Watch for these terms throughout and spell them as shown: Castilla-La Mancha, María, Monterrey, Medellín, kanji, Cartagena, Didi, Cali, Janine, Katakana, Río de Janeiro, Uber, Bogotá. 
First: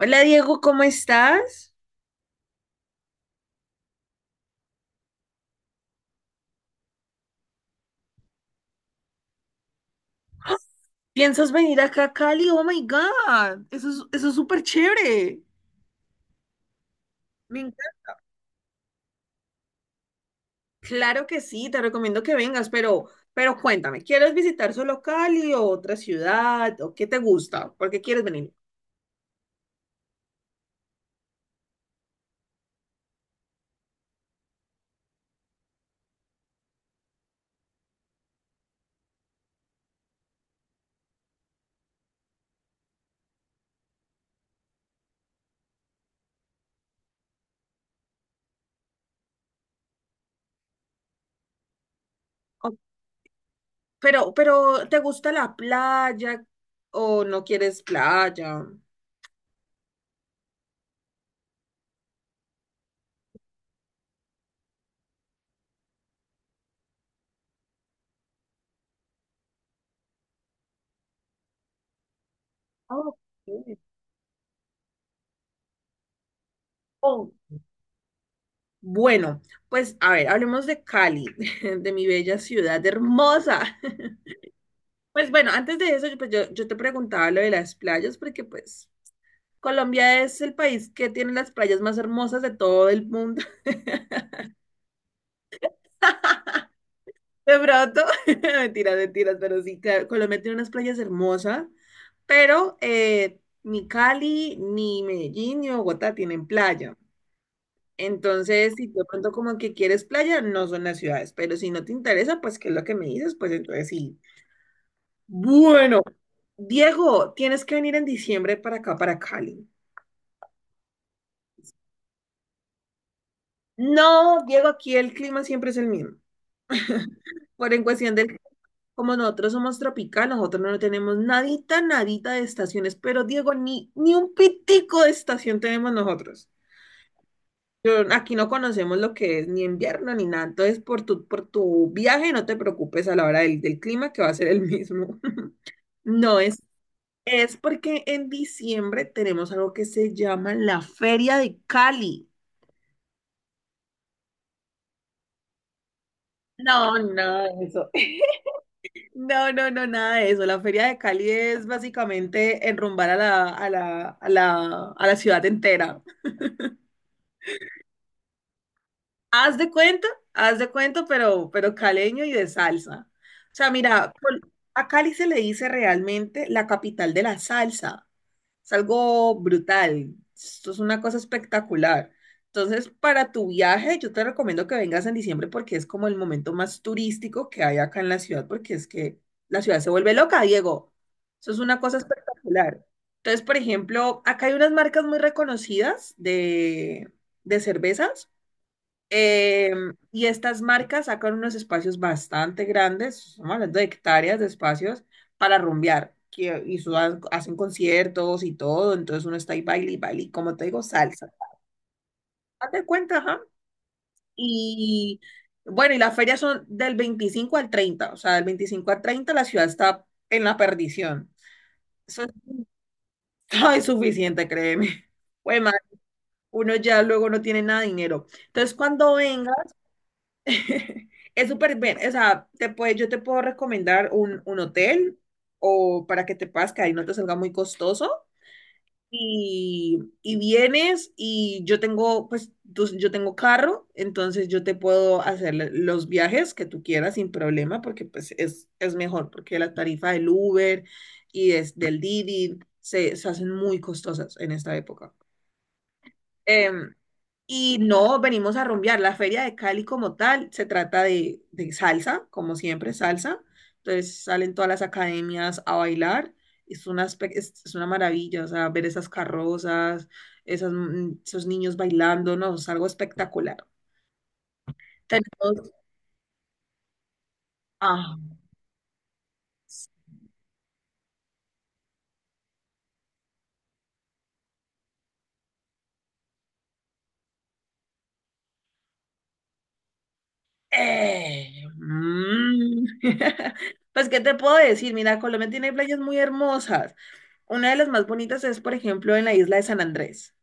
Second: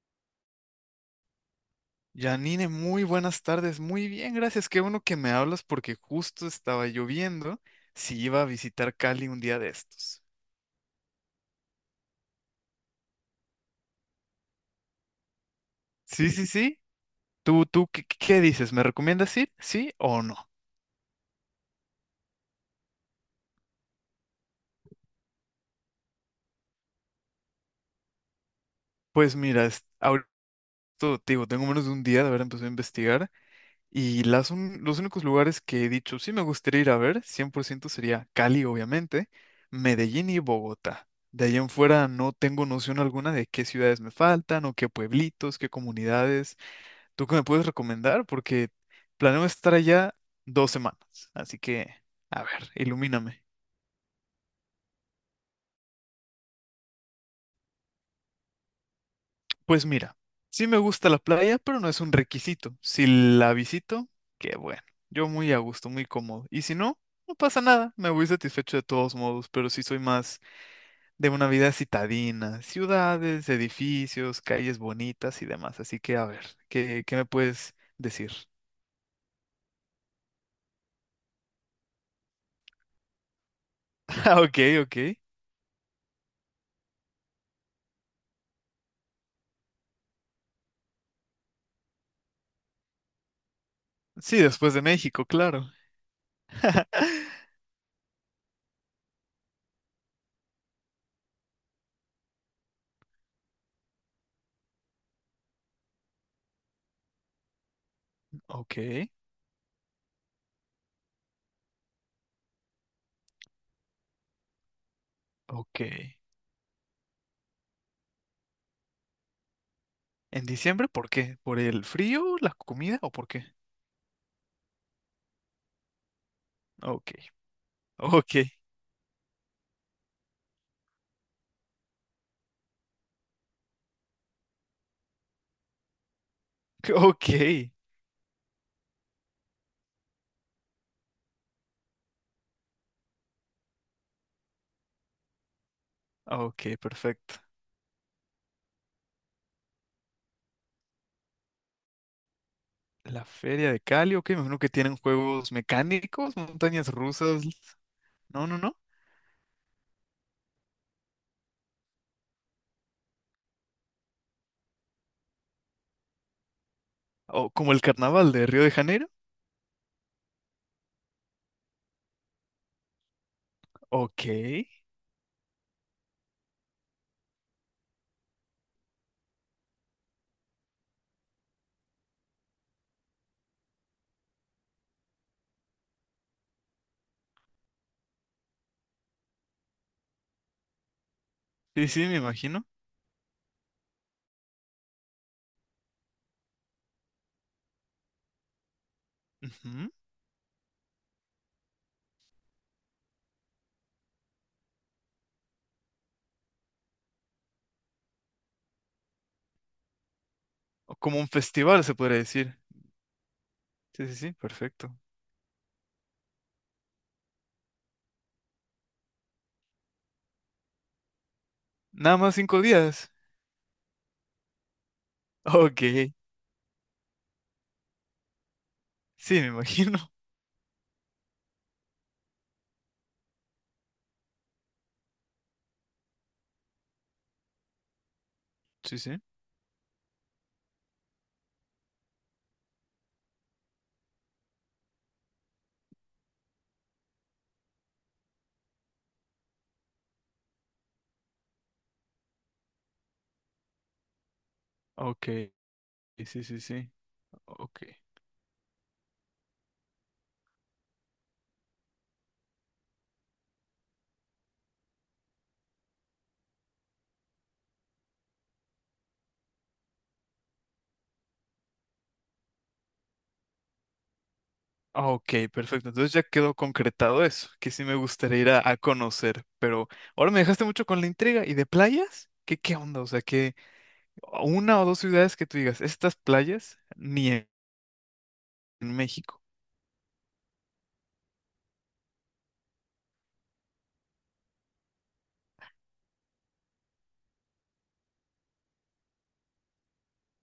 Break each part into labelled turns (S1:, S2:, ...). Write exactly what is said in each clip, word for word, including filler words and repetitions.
S1: Hola Diego, ¿cómo estás?
S2: Janine, muy buenas tardes. Muy bien, gracias. Qué bueno que me hablas porque justo estaba lloviendo si iba a visitar Cali un día de estos.
S1: ¿Piensas venir acá a Cali? Oh my God, eso es, eso es súper chévere.
S2: Sí, sí, sí.
S1: Me
S2: ¿Tú, tú
S1: encanta.
S2: qué, qué- dices? ¿Me recomiendas ir? ¿Sí o no?
S1: Claro que sí, te recomiendo que vengas, pero, pero cuéntame, ¿quieres visitar solo Cali o otra ciudad? ¿O qué te gusta? ¿Por qué quieres venir?
S2: Pues mira, es- ahorita te digo, tengo menos de un día de haber empezado a investigar y las un- los únicos lugares que he dicho sí me gustaría ir a ver, cien por ciento sería Cali, obviamente, Medellín y Bogotá. De allá en fuera no tengo noción alguna de qué ciudades me faltan o qué pueblitos, qué comunidades. ¿Tú qué me puedes recomendar? Porque planeo estar allá dos semanas, así que, a ver,
S1: O-
S2: ilumíname.
S1: pero, pero, ¿te gusta la playa o no quieres playa?
S2: Pues mira, sí me gusta la playa, pero no es un requisito. Si la visito, qué bueno. Yo muy a gusto, muy cómodo. Y si no, no pasa nada, me voy satisfecho de todos modos, pero sí soy más de una vida citadina,
S1: Oh,
S2: ciudades,
S1: ok.
S2: edificios, calles bonitas y demás. Así que, a ver, ¿qué, qué me
S1: Oh,
S2: puedes decir?
S1: bueno, pues a ver, hablemos de Cali, de mi bella ciudad hermosa.
S2: Ah, ok, ok.
S1: Pues bueno, antes de eso, yo- pues yo, yo te preguntaba lo de las playas, porque pues Colombia es el país que tiene las playas más hermosas de todo el mundo.
S2: Sí, después de México, claro.
S1: De pronto, mentiras, mentiras, pero sí, claro, Colombia tiene unas playas hermosas, pero eh, ni Cali, ni Medellín, ni Bogotá tienen playa. Entonces, si tú de
S2: Ok.
S1: pronto como que quieres playa, no son las ciudades, pero si no te interesa, pues qué es lo que me dices, pues entonces sí.
S2: Ok.
S1: Bueno, Diego, tienes que venir en diciembre para acá, para Cali.
S2: ¿En diciembre por qué? ¿Por el frío, la comida o por qué?
S1: No, Diego, aquí el clima siempre es el mismo.
S2: Ok.
S1: Por en cuestión
S2: Ok.
S1: del, como nosotros somos tropical, nosotros no tenemos nadita, nadita de estaciones, pero Diego, ni, ni un pitico de estación tenemos nosotros.
S2: Ok.
S1: Yo- aquí no conocemos lo que es ni invierno ni nada, entonces por tu, por tu viaje no te preocupes a la hora del, del clima que va a ser el mismo. No es.
S2: Ok, perfecto.
S1: Es porque en diciembre tenemos algo que se llama la Feria de Cali.
S2: La feria de Cali, ok, me imagino que tienen juegos mecánicos, montañas
S1: No,
S2: rusas.
S1: nada de eso.
S2: No, no, no.
S1: No, no, no, nada de eso. La Feria de Cali es básicamente enrumbar a la, a la, a la, a la ciudad entera.
S2: O como el carnaval de Río de Janeiro.
S1: Haz de cuenta, haz de cuenta, pero, pero caleño y de salsa. O sea, mira,
S2: Ok.
S1: Col-
S2: Sí,
S1: a Cali se le dice realmente la capital de la salsa. Es algo brutal. Esto es una cosa espectacular. Entonces, para tu viaje, yo te recomiendo que vengas en diciembre porque es como el momento más turístico que hay acá en la ciudad, porque es que la ciudad se vuelve loca, Diego. Eso es una cosa
S2: sí, me imagino.
S1: espectacular. Entonces, por ejemplo, acá hay unas marcas muy reconocidas de, de cervezas. Eh,
S2: Ujú.
S1: y estas marcas sacan unos espacios bastante grandes, estamos hablando de hectáreas de espacios para rumbear, que, y su- hacen conciertos y todo, entonces uno está ahí baile y baile, y como te digo,
S2: O como
S1: salsa.
S2: un festival, se podría decir.
S1: Hazte cuenta, ajá.
S2: Sí, sí, sí, perfecto.
S1: Y bueno, y las ferias son del veinticinco al treinta. O sea, del veinticinco al treinta la ciudad está en la perdición.
S2: Nada
S1: Eso
S2: más cinco días.
S1: está insuficiente, créeme. Bueno,
S2: Ok.
S1: uno ya luego no tiene nada de dinero. Entonces, cuando
S2: Sí, me
S1: venga
S2: imagino.
S1: es súper bien, o sea, te puede, yo te puedo recomendar un, un hotel o para que te puedas quedar y no te salga muy costoso.
S2: Sí, sí.
S1: Y, y vienes y yo tengo, pues tú- yo tengo carro, entonces yo te puedo hacer l- los viajes que tú quieras sin problema porque pues es, es mejor, porque la tarifa del Uber y des- del Didi se, se hacen muy costosas en esta época.
S2: Ok. Sí, sí, sí.
S1: Em, y
S2: Ok.
S1: no venimos a rumbear. La feria de Cali como tal se trata de, de salsa, como siempre, salsa. Entonces salen todas las academias a bailar. Es una, espe- es, es una maravilla, o sea, ver esas carrozas, esas, mm, esos niños bailando, no, es algo espectacular.
S2: Ah, ok,
S1: Tenemos,
S2: perfecto. Entonces ya quedó concretado eso, que sí me
S1: ah,
S2: gustaría ir a, a conocer, pero ahora me dejaste mucho con la intriga. ¿Y de playas? ¿Qué, qué onda? O sea, que una o dos ciudades que tú digas, estas playas ni en, en México.
S1: eh, mm. Pues, ¿qué te puedo decir? Mira, Colombia tiene playas muy hermosas. Una de las más bonitas es, por ejemplo, en la isla de San Andrés.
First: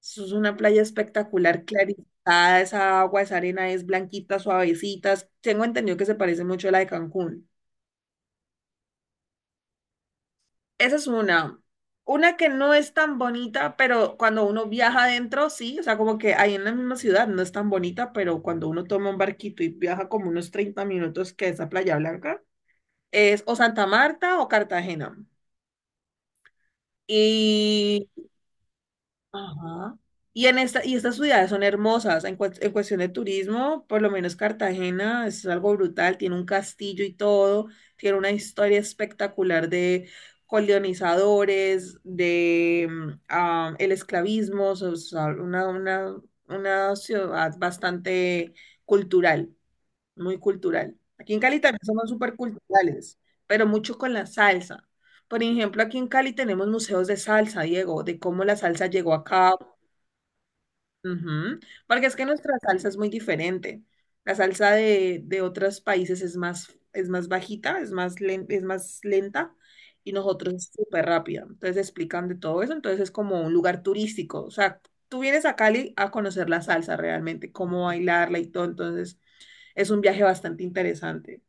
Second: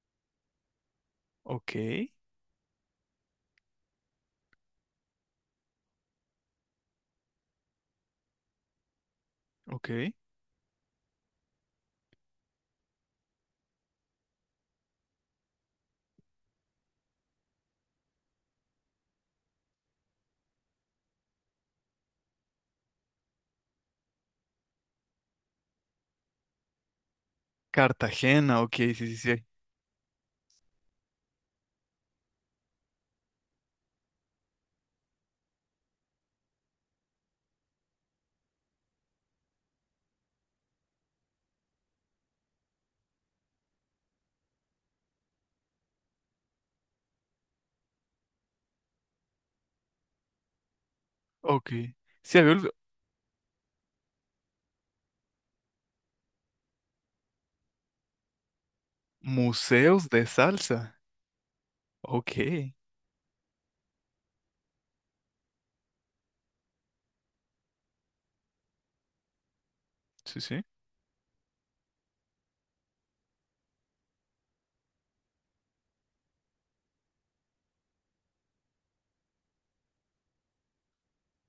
S1: Eso es una playa espectacular,
S2: Ok,
S1: clarificada, esa agua, esa arena es blanquita, suavecita. Tengo entendido que se parece mucho a la de Cancún.
S2: ok.
S1: Esa es una. Una que no es tan bonita, pero cuando uno viaja adentro, sí, o sea, como que ahí en la misma ciudad no es tan bonita, pero cuando uno toma un barquito y viaja como unos treinta minutos, que es a Playa Blanca, es o Santa Marta o Cartagena. Y
S2: Cartagena, ok, sí, sí, sí.
S1: ajá. Y, en esta, y estas ciudades son hermosas. En, cues- en cuestión de turismo, por lo menos Cartagena es algo brutal. Tiene un castillo y todo. Tiene una historia espectacular de colonizadores, de mm, ah, el esclavismo. O sea, una, una, una ciudad bastante cultural, muy cultural. Aquí en Cali
S2: Ok.
S1: también somos súper
S2: Sí, había olvi-
S1: culturales, pero mucho con la salsa. Por ejemplo, aquí en Cali tenemos museos de salsa, Diego, de cómo la salsa llegó acá.
S2: museos de salsa.
S1: Ujú. Porque es que
S2: Ok,
S1: nuestra salsa es muy diferente. La salsa de, de otros países es más, es más bajita, es más len- es más lenta y
S2: sí,
S1: nosotros
S2: sí.
S1: es súper rápida. Entonces explican de todo eso. Entonces es como un lugar turístico. O sea, tú vienes a Cali a conocer la salsa realmente, cómo bailarla y todo. Entonces es un viaje bastante interesante.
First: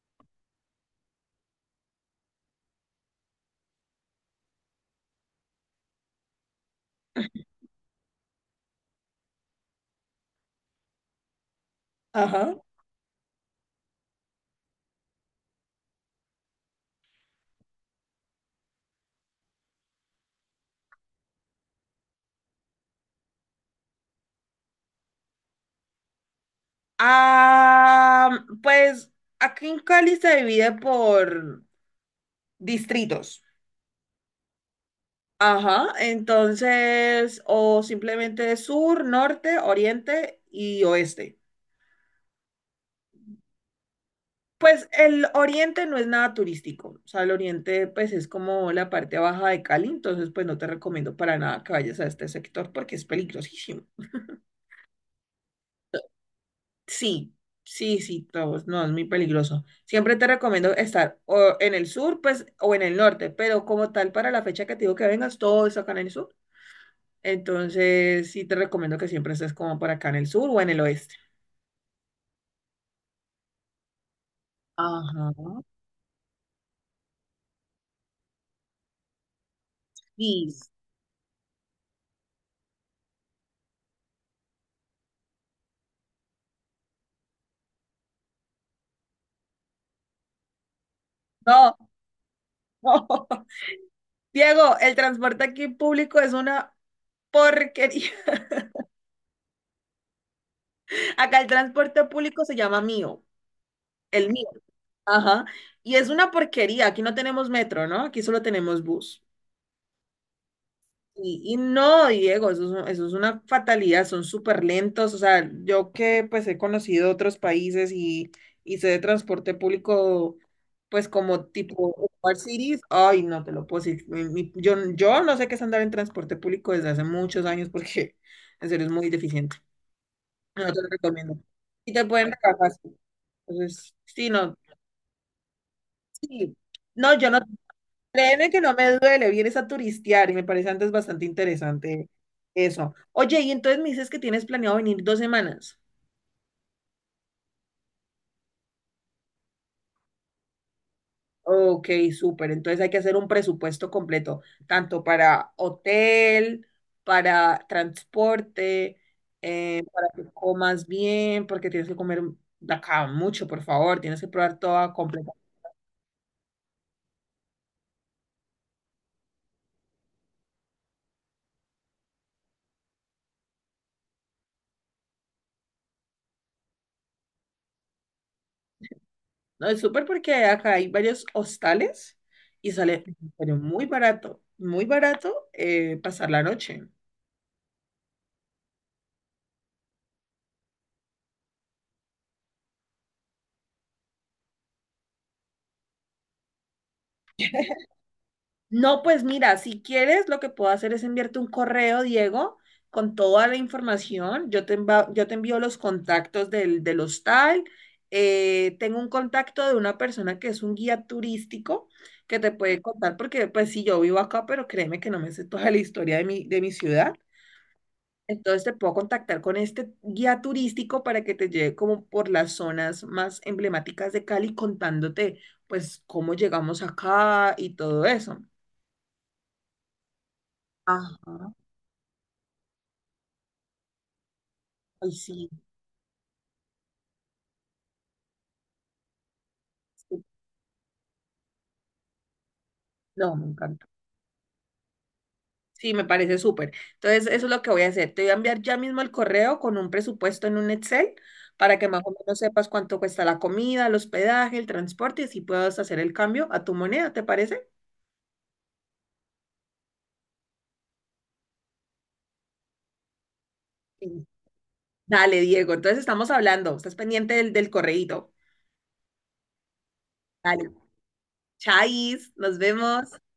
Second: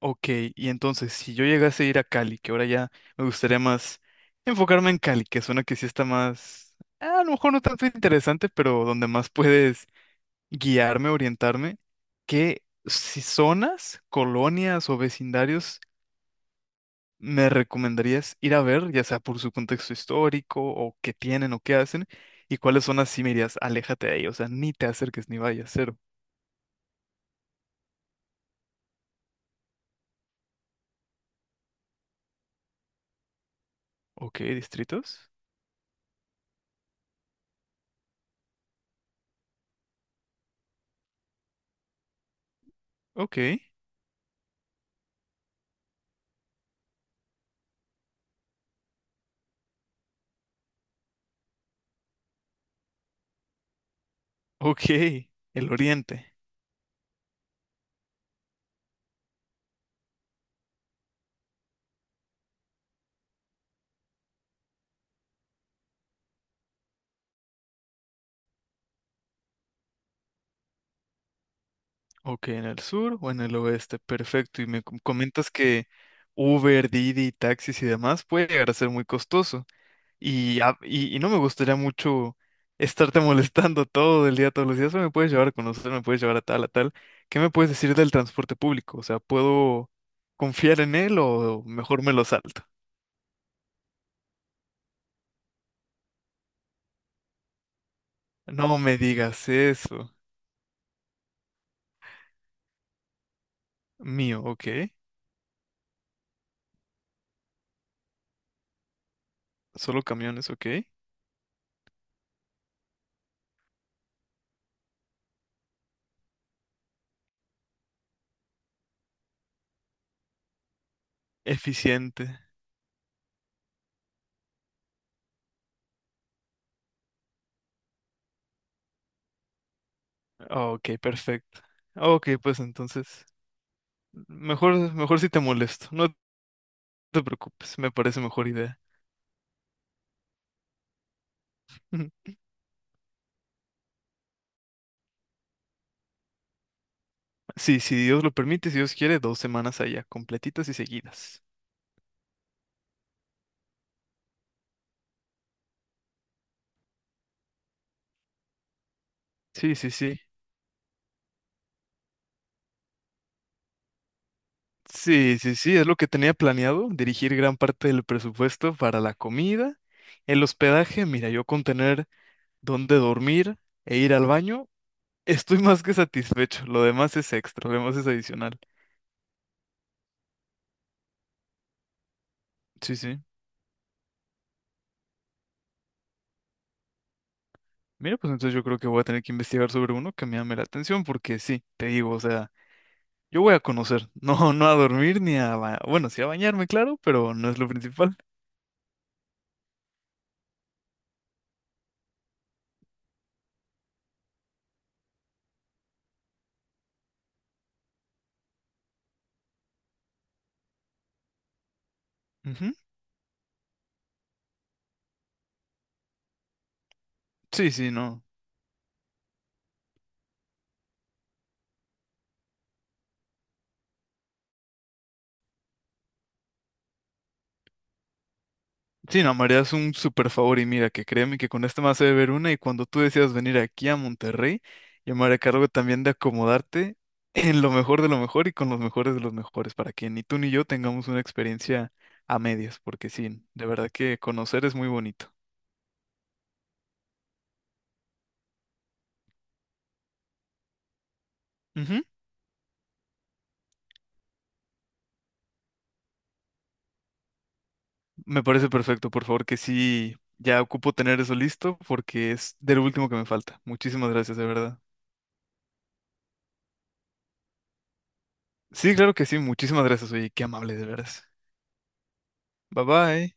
S2: Ok, y entonces, si yo llegase a ir a Cali, que ahora ya me gustaría más enfocarme en Cali, que suena que sí está más, a lo mejor no tanto interesante, pero donde más puedes guiarme, orientarme,
S1: Ajá.
S2: ¿qué si zonas, colonias o vecindarios me recomendarías ir a ver, ya sea por su contexto histórico o qué tienen o qué hacen? ¿Y cuáles zonas sí me dirías, aléjate de ahí, o sea, ni te acerques ni vayas, cero?
S1: Ah, pues aquí en Cali se divide por distritos.
S2: Ok, distritos.
S1: Ajá, entonces, o simplemente sur, norte, oriente y oeste.
S2: Ok,
S1: Pues el oriente no es nada turístico, o sea, el oriente pues es como la parte baja de Cali, entonces pues no te recomiendo para nada que vayas a este sector porque es peligrosísimo.
S2: ok, el oriente.
S1: Sí, sí, sí, todos, no, es muy peligroso. Siempre te recomiendo estar o en el sur, pues, o en el norte, pero como tal, para la fecha que te digo que vengas, todo es acá en el sur. Entonces, sí te recomiendo que siempre estés como por acá en el sur o en el oeste.
S2: Ok, en el sur o en el oeste, perfecto. Y me com- comentas
S1: Ajá.
S2: que Uber, Didi, taxis y demás puede llegar a ser muy costoso.
S1: Sí.
S2: Y, a- y, y no me gustaría mucho estarte molestando todo el día, todos los días. "Oye, me puedes llevar a conocer, me puedes llevar a tal, a tal. ¿Qué me puedes decir del transporte público? O sea, ¿puedo confiar en él o
S1: No,
S2: mejor me lo salto?
S1: no. Diego, el transporte aquí público es una porquería.
S2: No me digas eso.
S1: Acá el transporte público se llama mío, el
S2: Mío,
S1: mío.
S2: ok.
S1: Ajá. Y es una porquería. Aquí no tenemos metro, ¿no? Aquí solo tenemos bus.
S2: Solo camiones, ok.
S1: Y, y no, Diego, eso es, eso es una fatalidad, son súper lentos. O sea, yo que pues he conocido otros países y, y sé de transporte público, pues como tipo Smart
S2: Eficiente.
S1: Cities, ay, no te lo puedo decir. mi- mi- yo, yo no sé qué es andar en transporte público desde hace muchos años porque en serio es muy deficiente. No te lo
S2: Ok,
S1: recomiendo.
S2: perfecto.
S1: Y te
S2: Ok,
S1: pueden regalar
S2: pues
S1: fácil.
S2: entonces.
S1: Entonces, sí, no,
S2: Mejor, mejor si te molesto. No
S1: sí. No,
S2: te
S1: yo no.
S2: preocupes, me parece mejor
S1: Créeme que no
S2: idea.
S1: me duele, vienes a turistear y me parece antes bastante interesante eso. Oye, y entonces me dices que tienes planeado venir dos semanas.
S2: Sí, si Dios lo permite, si Dios quiere, dos semanas allá, completitas y seguidas.
S1: Ok, súper. Entonces hay que hacer un presupuesto completo, tanto para hotel, para transporte,
S2: Sí,
S1: eh,
S2: sí,
S1: para
S2: sí.
S1: que comas bien, porque tienes que comer de acá mucho, por favor, tienes que probar toda completa.
S2: Sí, sí, sí, es lo que tenía planeado, dirigir gran parte del presupuesto para la comida, el hospedaje, mira, yo con tener dónde dormir e ir al baño, estoy más que satisfecho, lo demás es extra, lo demás es adicional.
S1: No, es súper porque acá hay varios hostales y
S2: Sí,
S1: sale
S2: sí.
S1: pero muy barato, muy barato, eh, pasar la noche.
S2: Mira, pues entonces yo creo que voy a tener que investigar sobre uno que me llame la atención, porque sí, te digo, o sea... Yo voy a conocer, no, no a dormir ni a ba- bueno, sí a bañarme, claro, pero no es lo principal.
S1: No, pues mira, si quieres, lo que puedo hacer es enviarte un correo, Diego, con toda la información. Yo te, enva- yo te envío los contactos del, del hostal. Eh, tengo un contacto de una persona que es un guía turístico que te
S2: Ujú.
S1: puede contar, porque pues sí, yo vivo acá, pero créeme que no me sé toda la historia de mi, de mi ciudad.
S2: Sí, sí, no.
S1: Entonces te puedo contactar con este guía turístico para que te lleve como por las zonas más emblemáticas de Cali contándote pues cómo llegamos acá y todo eso.
S2: Sí, no, María es un súper favor y mira, que créeme que
S1: Ajá.
S2: con este me hace ver una y cuando tú decidas venir aquí a Monterrey,
S1: Ay,
S2: yo me haré
S1: sí,
S2: cargo también de acomodarte en lo mejor de lo mejor y con los mejores de los mejores para que
S1: sí.
S2: ni tú ni yo tengamos una experiencia a medias, porque
S1: No,
S2: sí,
S1: me
S2: de
S1: encanta.
S2: verdad que conocer es muy bonito.
S1: Sí, me parece súper. Entonces, eso es lo que voy a hacer. Te voy a enviar ya mismo el correo con un presupuesto en un Excel para que más
S2: Ujú.
S1: o menos sepas cuánto cuesta la comida, el hospedaje, el transporte y así puedas hacer el cambio a tu moneda, ¿te parece?
S2: Me parece perfecto, por favor, que sí, ya ocupo tener eso listo porque es del último que me falta. Muchísimas
S1: Sí.
S2: gracias, de verdad.
S1: Dale, Diego. Entonces, estamos hablando. Estás pendiente del, del correíto.
S2: Sí, claro que sí, muchísimas gracias, oye, qué
S1: Dale.
S2: amable, de veras.
S1: Chais, nos
S2: Bye
S1: vemos.
S2: bye.